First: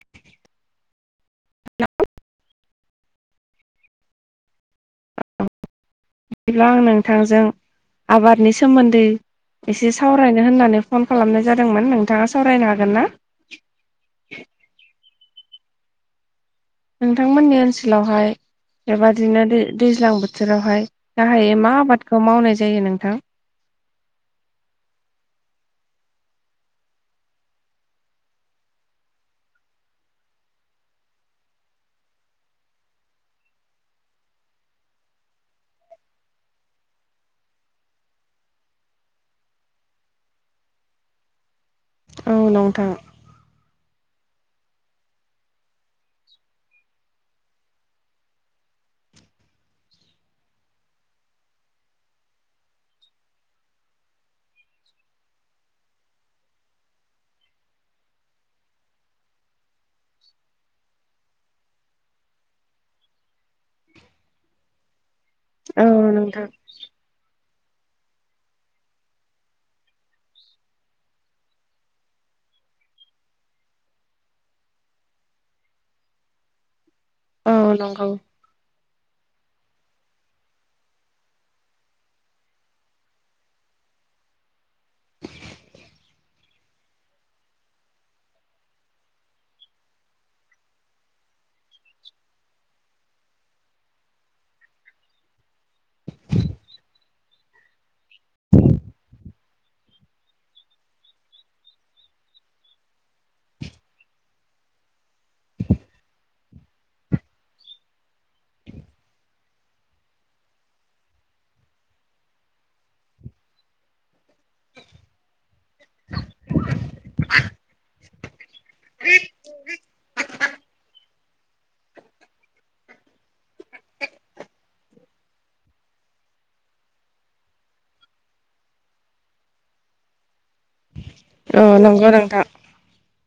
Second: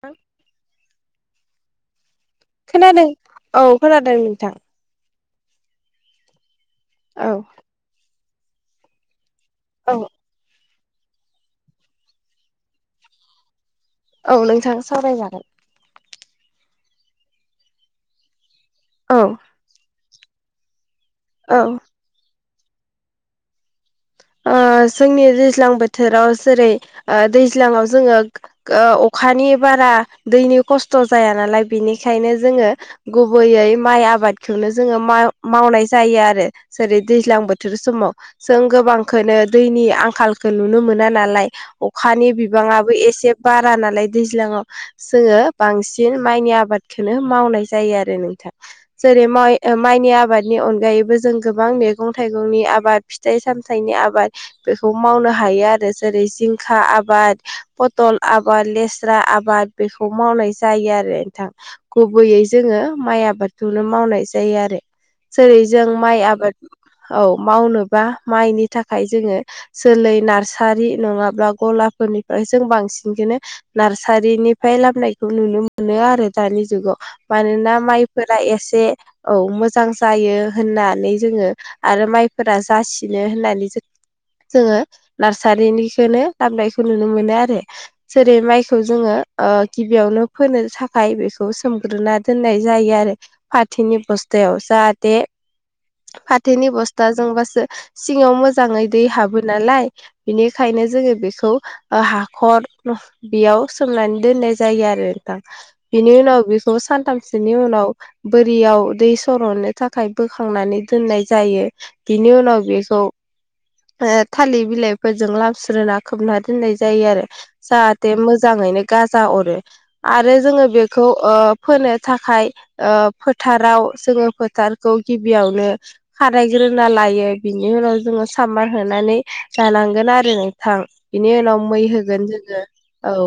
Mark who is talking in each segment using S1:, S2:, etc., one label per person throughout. S1: ह खोनादों औ खोनादों नोंथां
S2: बिब्ला आं
S1: औ
S2: नोंथांजों आबादनि सोमोन्दै एसे
S1: औ
S2: सावरायनो होननानै फन खालामनाय जादोंमोन नोंथाङा सावरायनो हागोन ना
S1: औ नोंथाङा सावरायजागोन
S2: नोंथांमोननि ओनसोलावहाय
S1: औ
S2: बेबादिनो दैज्लां बोथोरावहाय गाहायै
S1: औ
S2: मा आबादखौ मावनाय जायो नोंथां
S1: जोंनि दैज्लां बोथोराव जेरै दैज्लांआव जोङो अखा अखानि बारा दैनि खस्थ' जाया नालाय बेनिखायनो जोङो गुबैयै माइ आबाद आबादखौनो जोङो मावनाय जायो आरो जेरै दैज्लां बोथोर समाव जों गोबां खौनो दैनि आंखालखौ नुनो मोना नालाय
S2: औ
S1: अखानि
S2: नोंथां
S1: बिबाङाबबो एसे बारा नालाय दैज्लांआव जोङो बांसिन माइनि आबादखौनो मावनाय जायो आरो नोंथां ज जेरै माइनि आबादनि अनगायैबो जों गोबां मैगं थाइगंनि आबाद फिथाइ सामथाइ फिथाइनि आबाद बेखौ मावनो हायो आरो जेरै जिंखा आबाद पथल आबाद लेस्रा आबाद बेखौ मावनाय जायो आरो नोंथां गुबैयै जोङो माइ आबाद नुनो मावनाय जायो आरो जेरै
S2: औ
S1: जों माइ
S2: नोंथां
S1: आबाद औ मावनोबा माइनि थाखाय जोङो जोलै नार्सारि नङाब्ला गलाफोरनिफ्राय जों बांसिन बिदिनो नार्सारिनिफ्राय लामनायखौ नुनो मोनो आरो दानि जुगाव
S2: औ
S1: मानोना
S2: नंगौ
S1: माइफोरा एसे औ मोजां जायो होननानै जोङो आरो माइफोरा जासिनो होननानै ज जोङो नार्सारिनिखौ लाबोनायखौ नुनो मोनो आरो जेरै माइखौ जोङो गिबियावनो फोनो थाखाय बेखौ सोमग्रोना दोननाय जायो आरो फाथोनि बस बस्थायाव जाहाथे फाथोनि बस्थाजोंबासो सिङाव मोजाङै दै हाबो नालाय बिनिखायनो जोङो बेखौ हाखर बेयाव सोमनानै दोननाय जायो आरो नोंथां बिनि उनाव बेखौ सानथामसोनि उनाव बोरियाव दै सरननो थाखाय बोखांनानै दोननाय जायो बिनि उनाव बे खौ ओ थालिर बिलाइफोरजों लामस्रोनोना खोबना दोननाय जायो आरो जाहाथे मोजाङैनो गाजा अरो आरो जोङो बे खौ ओ फोनो थाखाय ओ फोथाराव जोङो फोथारखौ गिबियावनो खारायग्रोना लायो बिनि उनाव जोङो सामबार होनानै जानांगोन आरो न थां बेनि
S2: औ
S1: उनाव मै
S2: नंगौ
S1: होगोन
S2: नोंथां
S1: जोङो औ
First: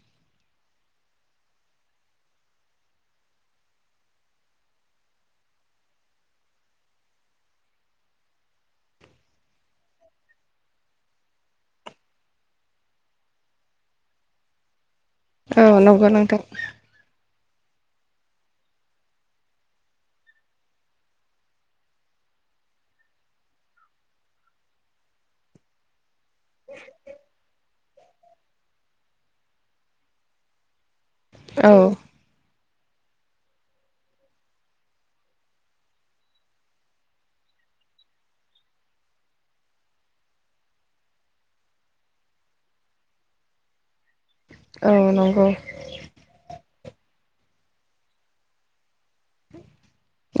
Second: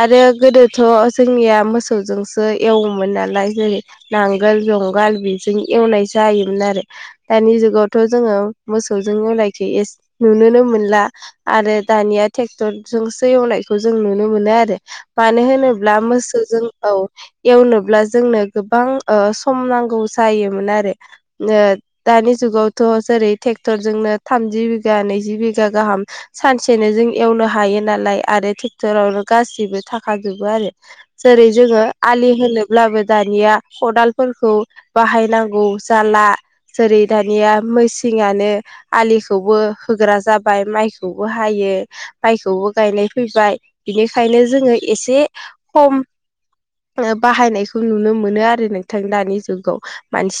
S1: आरो गोदोथ जोंनिया मोसौजोंसो एवोमोन नालाय जेरै नांगोल जुंगाल बेजों एवनाय जायोमोन आरो दानि जुगावथ जोङो मोसौजों एवलायखो एसे नुनोनो मोनला आरो दानिया ट्रेक्टर जोंसो एवलायख जों नुनो मोनो आरो मानो
S2: औ
S1: होनोब्ला
S2: नंगौ नोंथां
S1: मोसौजों एवनो जोंनो गोबां ओ सम नांगौ जायोमोन आरो दानि जुगावथ बा जेरै ट्रेक्टर जोंनो थामजि बिगा नैजि बिघा गाहाम सानसेनो जों एवनो हायो नालाय आरो ट्रेक्टरावनो गासिबो थाखाजोबो आरो जेरै
S2: औ
S1: जोङो आलि होनो ब्लाबो दानिया खदालफोरखौ बाहायनांगौ जाला जेरै दानिया सिंयानो आलिखौबो होग्रा जाबाय माइखौबो हायो माइखौबो गायनाय फैबाय बि ओंखायनो जोङो
S2: औ
S1: एसे
S2: नंगौ
S1: खम बाहायनायखौ नुनो मोनो आरो नों थां दानि जुगाव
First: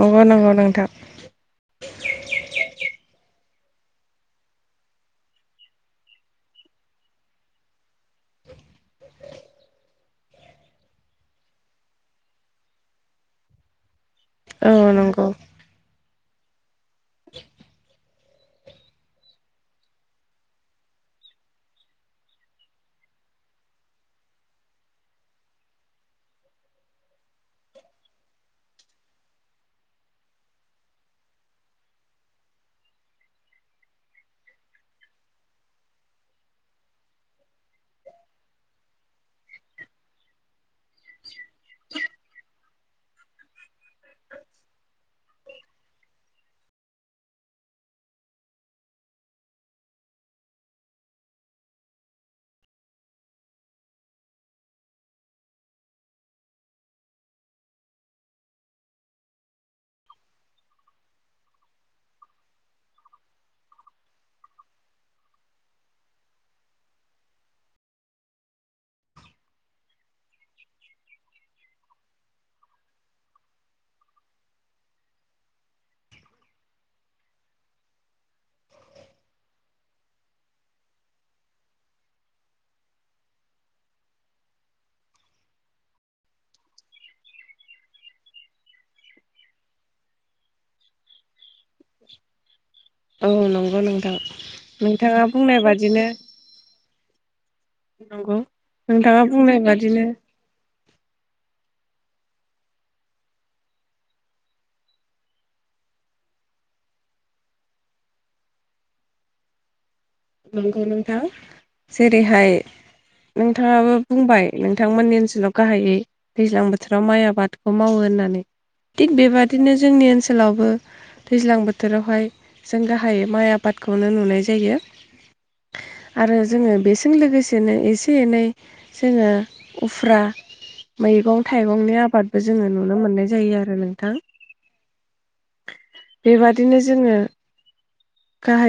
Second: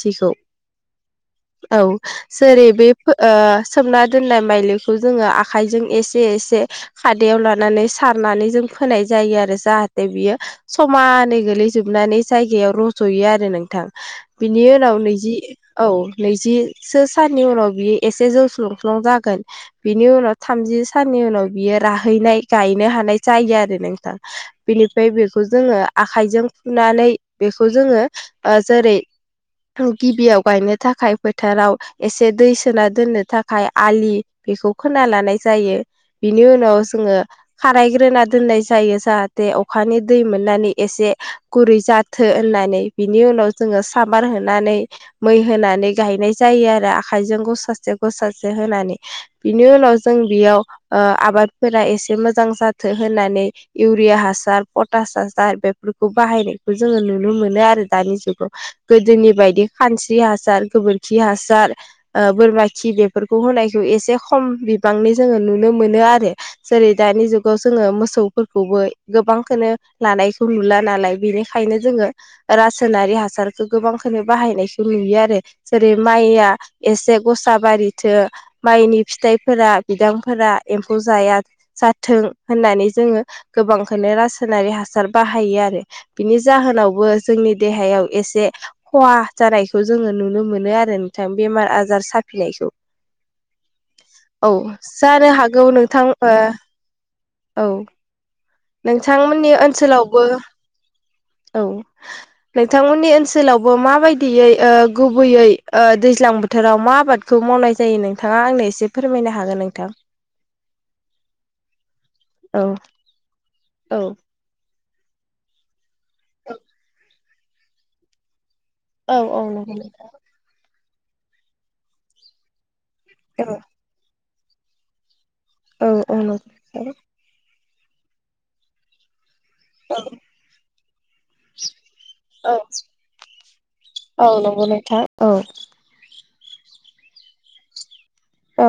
S2: नंगौ नंगौ नोंथां
S1: औ जेरै बे ओ सोमना दोननाय माइलिखौ जोङो आखाइजों एसे एसे खादाआव लानानै नानै सारनानै जों फोनाय जायो आरो जाहेथे बियो समानै गोलैजोबनानै जाय रज'यो आरो नोंथां बिनि
S2: औ
S1: उनाव
S2: नंगौ
S1: नैजि औ नैजिसो साननि उनाव बियो एसे जौस्लुं लं जागोन बिनि उनाव थामजि साननि उनाव बियो राहै गायनो हानाय जायो आरो नोंथां बिनिफ्राय बेखौ जोङो आखायजों फुनानै बेखौ जोङो जेरै गिबियाव गायनो थाखाय फोथाराव एसे दै सोना दोननो थाखाय आलि बेखौ खोना लानाय जायो बिनि उनाव खारायग्रोना दोननाय जायो जाहाथे अखानि दै मोननानै एसे गुरै जा फाथो होननानै बिनि उनाव जोङो सामार होनानै मै होनानै गायनाय जायो आरो आखजों गसासे गसासे होनानै बिनि उनाव जों बेयाव आबादारिफोरा एसे मोजां जाथों होननानै इउरिया हासार पटास हासार बेफोरखौ बाहायनायखौ जों जोङो नुनो मोनो आरो दानि जुगाव गोदोनि बायदि खानस्रि हासार गोबोरखि हासार बोरमा खि बेफोरखौ होनायखौ एसे खम बिबांनि जोङो नुनो मोनो आरो जेरै दानि जुगाव जोङो मोसौफोरखौबो गोबांखौनो लानायखौ नुला नालाय बेनिखायनो जोङो रासायनारि हासारखौ गोबांखौनो बाहायनायखौ नुयो आरो जेरै माइया एसे गस बारिथो माइनि फिथाइफोरा बिदांफोरा एम्फौ जाया जाथों होननानै जोङो गोबांखौनो रासायनारि हासार बाहायो आरो बिनि जाहोनाव जोंनि देहायाव एसे खहा जानायखौ जोङो नुनो मोनो आरो नों आजार साफिनायखौ
S2: औ नंगौ नोंथां
S1: औ
S2: नोंथाङा
S1: जानो
S2: बुंनाय
S1: हागौ नोंथां
S2: बादिनो
S1: ओ औ
S2: नंगौ नोंथाङा
S1: नोंथांमोननि
S2: बुंनाय बादिनो
S1: ओनसोलावबो औ नोंथांमोननि ओनसोलावबो माबायदियै ओ गुबैयै दैज्लां बोथोराव मा आबाद खौ मावनाय जायो नोंथाङा आंनो एसे फोरमायनो हागोन नोंथां
S2: नंगौ नोंथां जेरैहाय
S1: औ
S2: नोंथाङाबो
S1: औ
S2: बुंबाय नोंथांमोननि ओनसोलाव गाहायै दैज्लां बोथोराव माइ आबादखौ मावो होननानै। थिग
S1: औ नंगौ
S2: बेबादिनो
S1: नोंथां
S2: जोंनि ओनसोलावबो दैज्लां बोथोरावहाय जों गाहाय
S1: औ
S2: माइ आबादखौनो नुनाय जायो
S1: औ
S2: आरो
S1: नंगौ
S2: जोङो बेजों लोगोसे बिदिनो एसे एनै जोङो उफ्रा मैगं थाइगंनि आबाद आबादबो
S1: औ
S2: जोङो नुनो मोननाय जायो आरो नोंथां।
S1: औ नंगौ नोंथां औ
S2: बेबादिनो जोङो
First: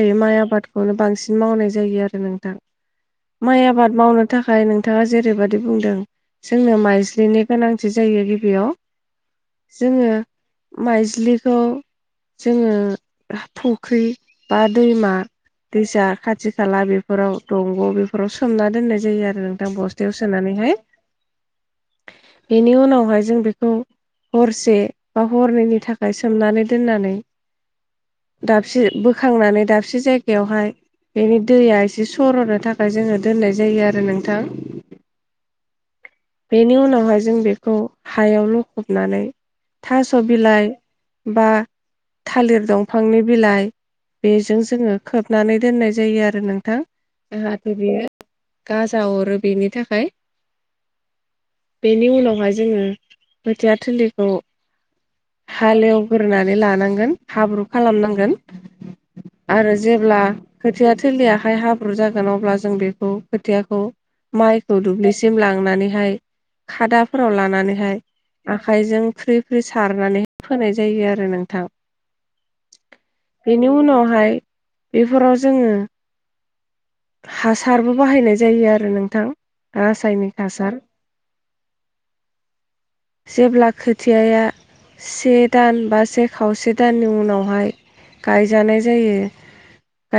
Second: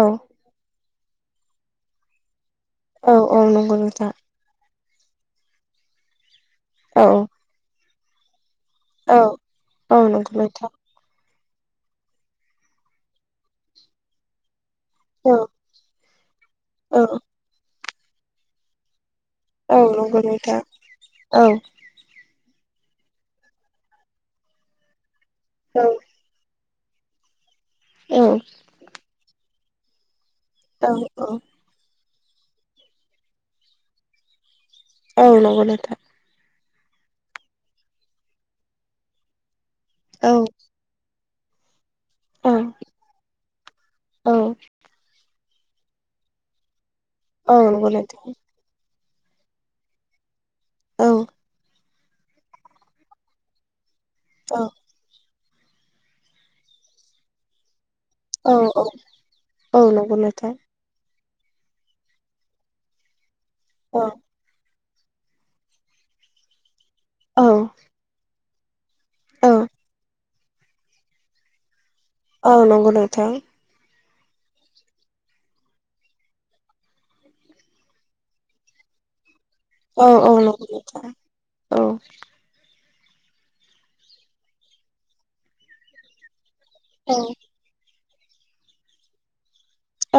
S1: औ औ
S2: माइ आबादखौनो बांसिन बि मावनाय जायो आरो नोंथां माइ
S1: नंगौ
S2: आबाद
S1: नोंथां औ
S2: मावनो थाखाय नों थाङा जेरैबायदि बुंदों जोंनो माइज्लिनि गोनांथि जायो गिबियाव।
S1: औ
S2: जोङो
S1: नंगौ नोंथां
S2: माइज्लि थ जोङो फुख्रि बा दैमा
S1: औ
S2: दैसा खाथि खाला
S1: औ
S2: बेफोराव दंग' बेफोराव सोमना दोननाय जायो आरो। नोंथां
S1: औ
S2: बस्थायाव
S1: नंगौ नोंथां
S2: सोनानैहाय
S1: औ
S2: बेनि उनावहाय जों बेखौ हरसे बा हरनैनि थाखाय सोमनानै दोननानै
S1: औ
S2: दाबसे बोखांनानै दाबसे जायगायावहाय बेनि
S1: औ
S2: दैया एसे सर'नो थाखाय जोङो दोननाय जायो आरो नोंथां।
S1: औ नंगौ नोंथां
S2: बेनि उनावहाय जों बेखौ हायाव लखबनानै थास'
S1: औ
S2: बिलाइ बा
S1: औ
S2: थालिर दंफांनि बिलाइ बेजों जोङो खोबो। नानै दोननाय जायो आरो नोंथां।
S1: औ
S2: जाहाथे
S1: नंगौ
S2: बियो
S1: नोंथां
S2: गाजा जा हरो बेनि थाखाय
S1: औ
S2: बेनि उनावहाय जोङो खोथिया थिलिखौ
S1: औ
S2: हालेवगोरोनानै लानांगोन हाब्रु खालामनांगोन
S1: औ
S2: आरो
S1: औ नंगौ
S2: जेब्ला
S1: नोंथां
S2: खोथिया सोलियाहाय हाब्रु जागोन अब्ला जों बेखौ खोथियाखौ
S1: औ
S2: माइखौ दुब्लिसिम ला नानैहाय खादाफोराव
S1: औ
S2: लानानैहाय आखाइजों फ्रि
S1: औ
S2: फ्रि सारनानै फोनाय जायो आरो नोंथां।
S1: औ नंगौ नोंथां।
S2: बेनि उनावहाय बेफोराव जोङो हासारबो बाहायनाय जायो आरो नोंथां। आ
S1: औ औ
S2: रायसायनिखा हासार जेब्ला खोथियाया से दान बा से खावसे दाननि उनावहाय गायजानाय जायो।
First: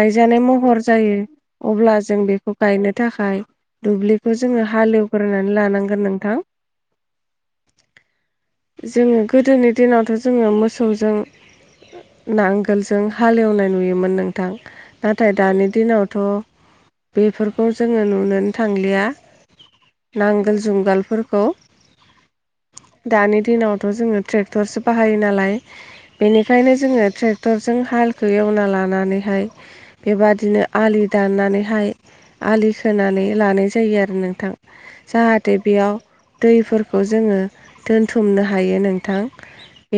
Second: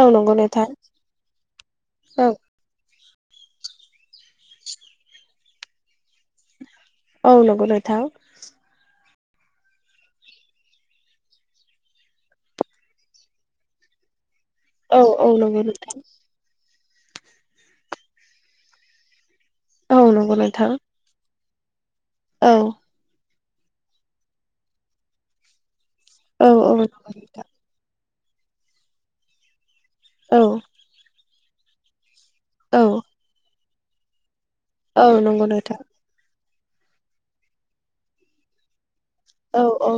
S1: औ नंगौ नोंथां
S2: महर जायो अब्ला जों बेखौ गायनो थाखाय दुब्लिखौ जोङो हालेवग्रोनानै लानांगोन नोंथां।
S1: औ नंगौ नोंथां
S2: जोङो गोदोनि दिनावथ' जोङो मोसौजों नांगोलजों हालेवनाय नुयोमोन नों नोंथां
S1: औ
S2: नाथाय
S1: नंगौ
S2: दानि
S1: नोंथां
S2: दिनावथ' बेफोरखौ जोङो नोनो थांलिया।
S1: औ नंगौ
S2: नांगोल
S1: नोंथां
S2: जुंगालफोरखौ
S1: औ
S2: दानि दिनावथ' जोङो ट्रेक्टरसो बाहायो नालाय
S1: औ
S2: बेनिखायनो जोङो ट्रेक्टरजों हाल एवना लानानैहाय बेबादिनो आलि दाननानैहाय आलि खोनानै लानाय जायो आरो नोंथां।
S1: औ नंगौ नोंथां औ नंगौ
S2: जाहाथे
S1: नोंथां
S2: बेयाव दैफोरखौ जोङो दोनथुमनो हायो नोंथां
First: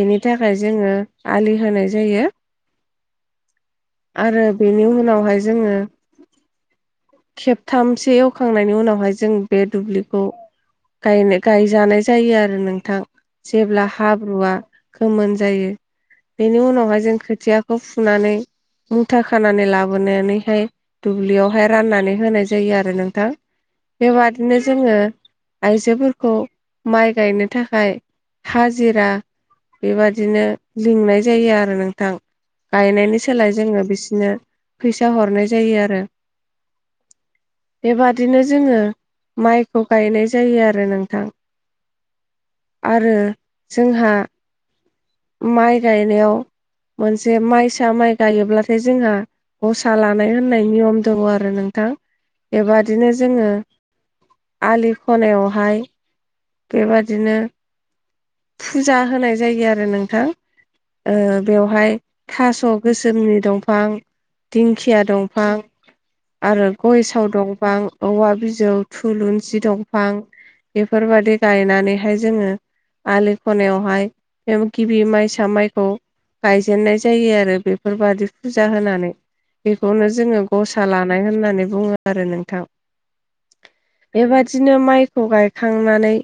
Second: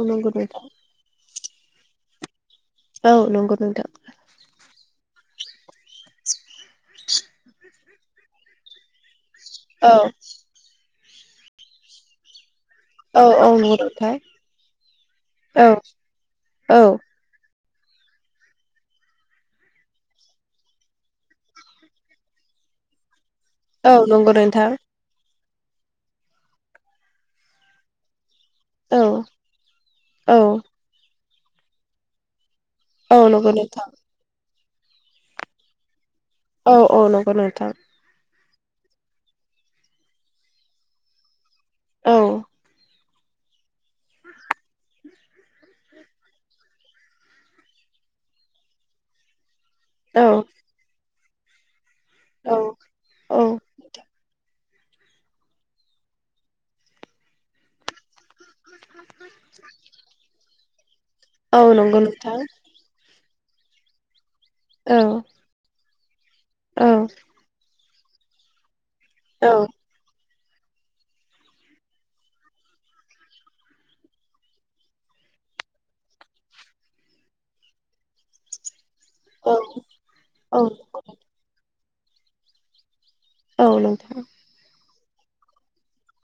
S1: औ नंगौ
S2: थाखाय
S1: नोंथां औ
S2: जोङो आलि होनाय जायो
S1: नंगौ नोंथां
S2: आरो बेनि उनावहाय जोङो खेबथामस एवखांनायनि उनावहाय जों बे
S1: औ
S2: दुब्लिखौ गाय गायजानाय जायो आरो नों जेब्ला हाब्रुआ गोमोन
S1: औ
S2: जायो
S1: नंगौ
S2: बेनि उनावहाय
S1: नोंथां औ
S2: जों खोथिया खौ फुनानै मुथा खानानै लाबोनानैहाय दुब्लियावहाय राननानै होनाय जायो आरो नोंथां
S1: औ नंगौ
S2: बिदिनो
S1: नोंथां
S2: जोङो आइजोफोरखौ माइ गायनो थाखाय
S1: औ
S2: हाजिरा बेबादिनो
S1: औ
S2: लिंनाय जायो आरो नोंथां
S1: औ
S2: गायनायनि
S1: नंगौ
S2: सोलाय जोङो
S1: नोंथां
S2: बिसोरनो फैसा हरनाय जायो आरो
S1: औ औ नंगौ नोंथां
S2: बेबादिनो जोङो माइखौ गायनाय जायो आरो नोंथां
S1: औ
S2: आरो जोंहा माइ गायनायाव मोनसे माइसा माइ गायोब्लाथाय जोंहा दसा
S1: औ
S2: लानाय होननाय नियम दङ आरो नोंथां
S1: औ
S2: बेबादिनो
S1: औ
S2: जोङो आलि खनायावहाय बेबादिनो फुजा होनाय जायो आरो नोंथां
S1: औ नंगौ
S2: बेवहाय
S1: नोंथां
S2: थास' गोसोमनि दंफां
S1: औ
S2: दिंखिया दंफां आरो
S1: औ
S2: गयसाव दंफां औवा बिजौ
S1: औ
S2: थुलुंसि दंफां बेफोरबायदि दै गायनानैहाय जोङो आलि खनायावहाय बे गिबि माइसा माइखौ गायजेननाय जायो आरो बेफोरबादि फुजा होनानै
S1: औ
S2: बेखौनो जोङो
S1: औ
S2: गसा लानाय होननानै बुङो आरो नोंथां
S1: औ नोंथां
S2: बेबादिनो माइखौ गायखांनानै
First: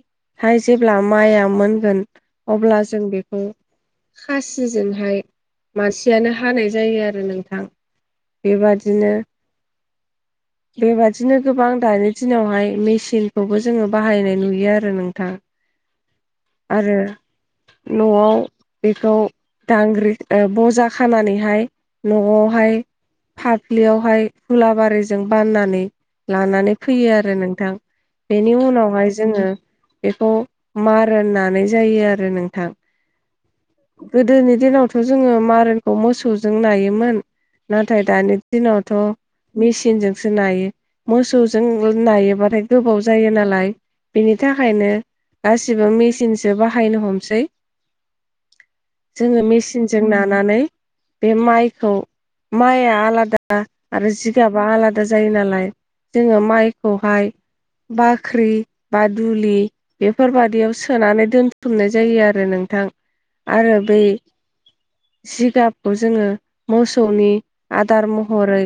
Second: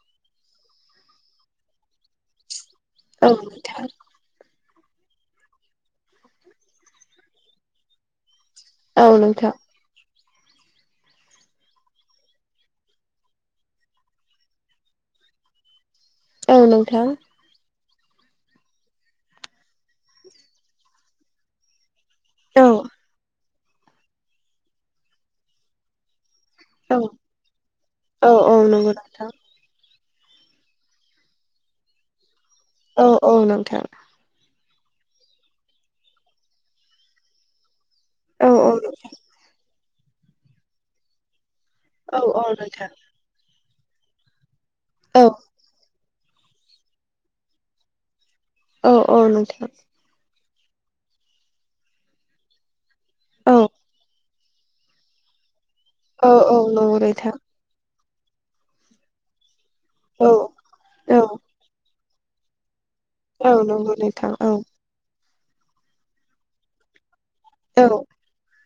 S2: हाय जेब्ला माइआ मोनगोन अब्ला जों
S1: औ
S2: बेखौ
S1: नोंथां
S2: सिजोंहाय मानसियानो हानाय जायो आरो नोंथां
S1: औ
S2: बेबादिनो
S1: नोंथां
S2: बेबादिनो गोबां दानि दिनावहाय मेसिनखौबो जोङो बाहायनाय नुयो आरो नोंथां
S1: औ
S2: आरो
S1: नोंथां
S2: न'आव बेखौ दांग्रि बजा खानानैहाय
S1: औ
S2: न'आवहाय फाफ्लियावहाय फुलाबारिजों बाननानै लानानै
S1: औ
S2: फैयो आरो नोंथां
S1: औ औ
S2: बेनि
S1: नंगौ
S2: उनावहाय
S1: नोंथां
S2: जोङो बेखौ मारनानै जायो आरो नों
S1: औ औ नोथां
S2: दिनावथ' जोङो मारेनखौ मोसौजों नायोमोन नाथाय दानि
S1: औ
S2: दिनावथ' मेसिनजोंसो नायो मोसौ जों
S1: औ
S2: नायोबाथाय
S1: नोंथां
S2: गोबाव जायो नालाय
S1: औ
S2: गासैबो मेसिनजों जो बाहायनो हमसै
S1: औ
S2: जोङो
S1: नोंथां
S2: मेसिनजों नानानै बे माइखौ माइआ
S1: औ
S2: आलादा आरो जि फयाबा आलादा जायो नालाय
S1: औ
S2: जोङो
S1: औ नोंथां औ नंगौ
S2: माइखौहाय
S1: नोंथां
S2: बाख्रि बा दुलि
S1: औ
S2: बेफोरबादियाव
S1: औ
S2: सोनानै दोनथुमनाय जायो आरो नोंथां
S1: औ
S2: आरो
S1: नंगौ
S2: बै
S1: नोथां औ
S2: जिगाबखौ जोङो मोसौनि
S1: औ
S2: आदार महरै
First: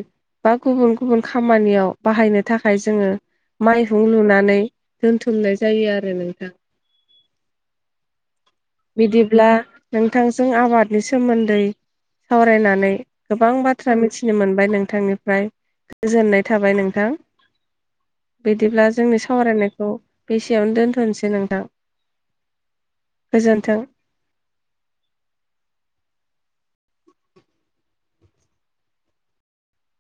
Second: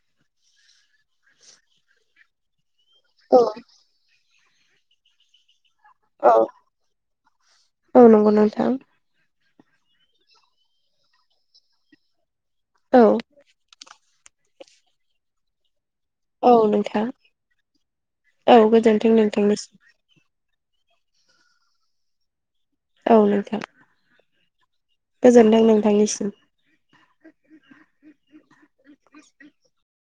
S2: बा गुबुन गुबुन खामानियाव बाहायनो थाखाय जोङो
S1: औ
S2: मायहुं लुनानै द बुथुमनाय जायो आरो
S1: औ
S2: नोंथां
S1: औ नंगौ नोंथां
S2: बिदिब्ला नोंथांजों आबादनि सोमोन्दै सावरायनानै
S1: औ
S2: गोबां बाथ्रा मिथिनो मोनबाय नोंथांनिफ्राय गोजोननाय थाबाय नोंथां
S1: औ
S2: बिदिब्ला
S1: गोजोन्थों
S2: जोंनि
S1: नोंथांनिसिम
S2: सावरायनायखौ बेसेयावनो दोन्थ'नोसै नोंथां
S1: औ नोंथां
S2: गोजोन्थों
S1: गोजोनदों नोंथांनिसिम
S2: [inaudible]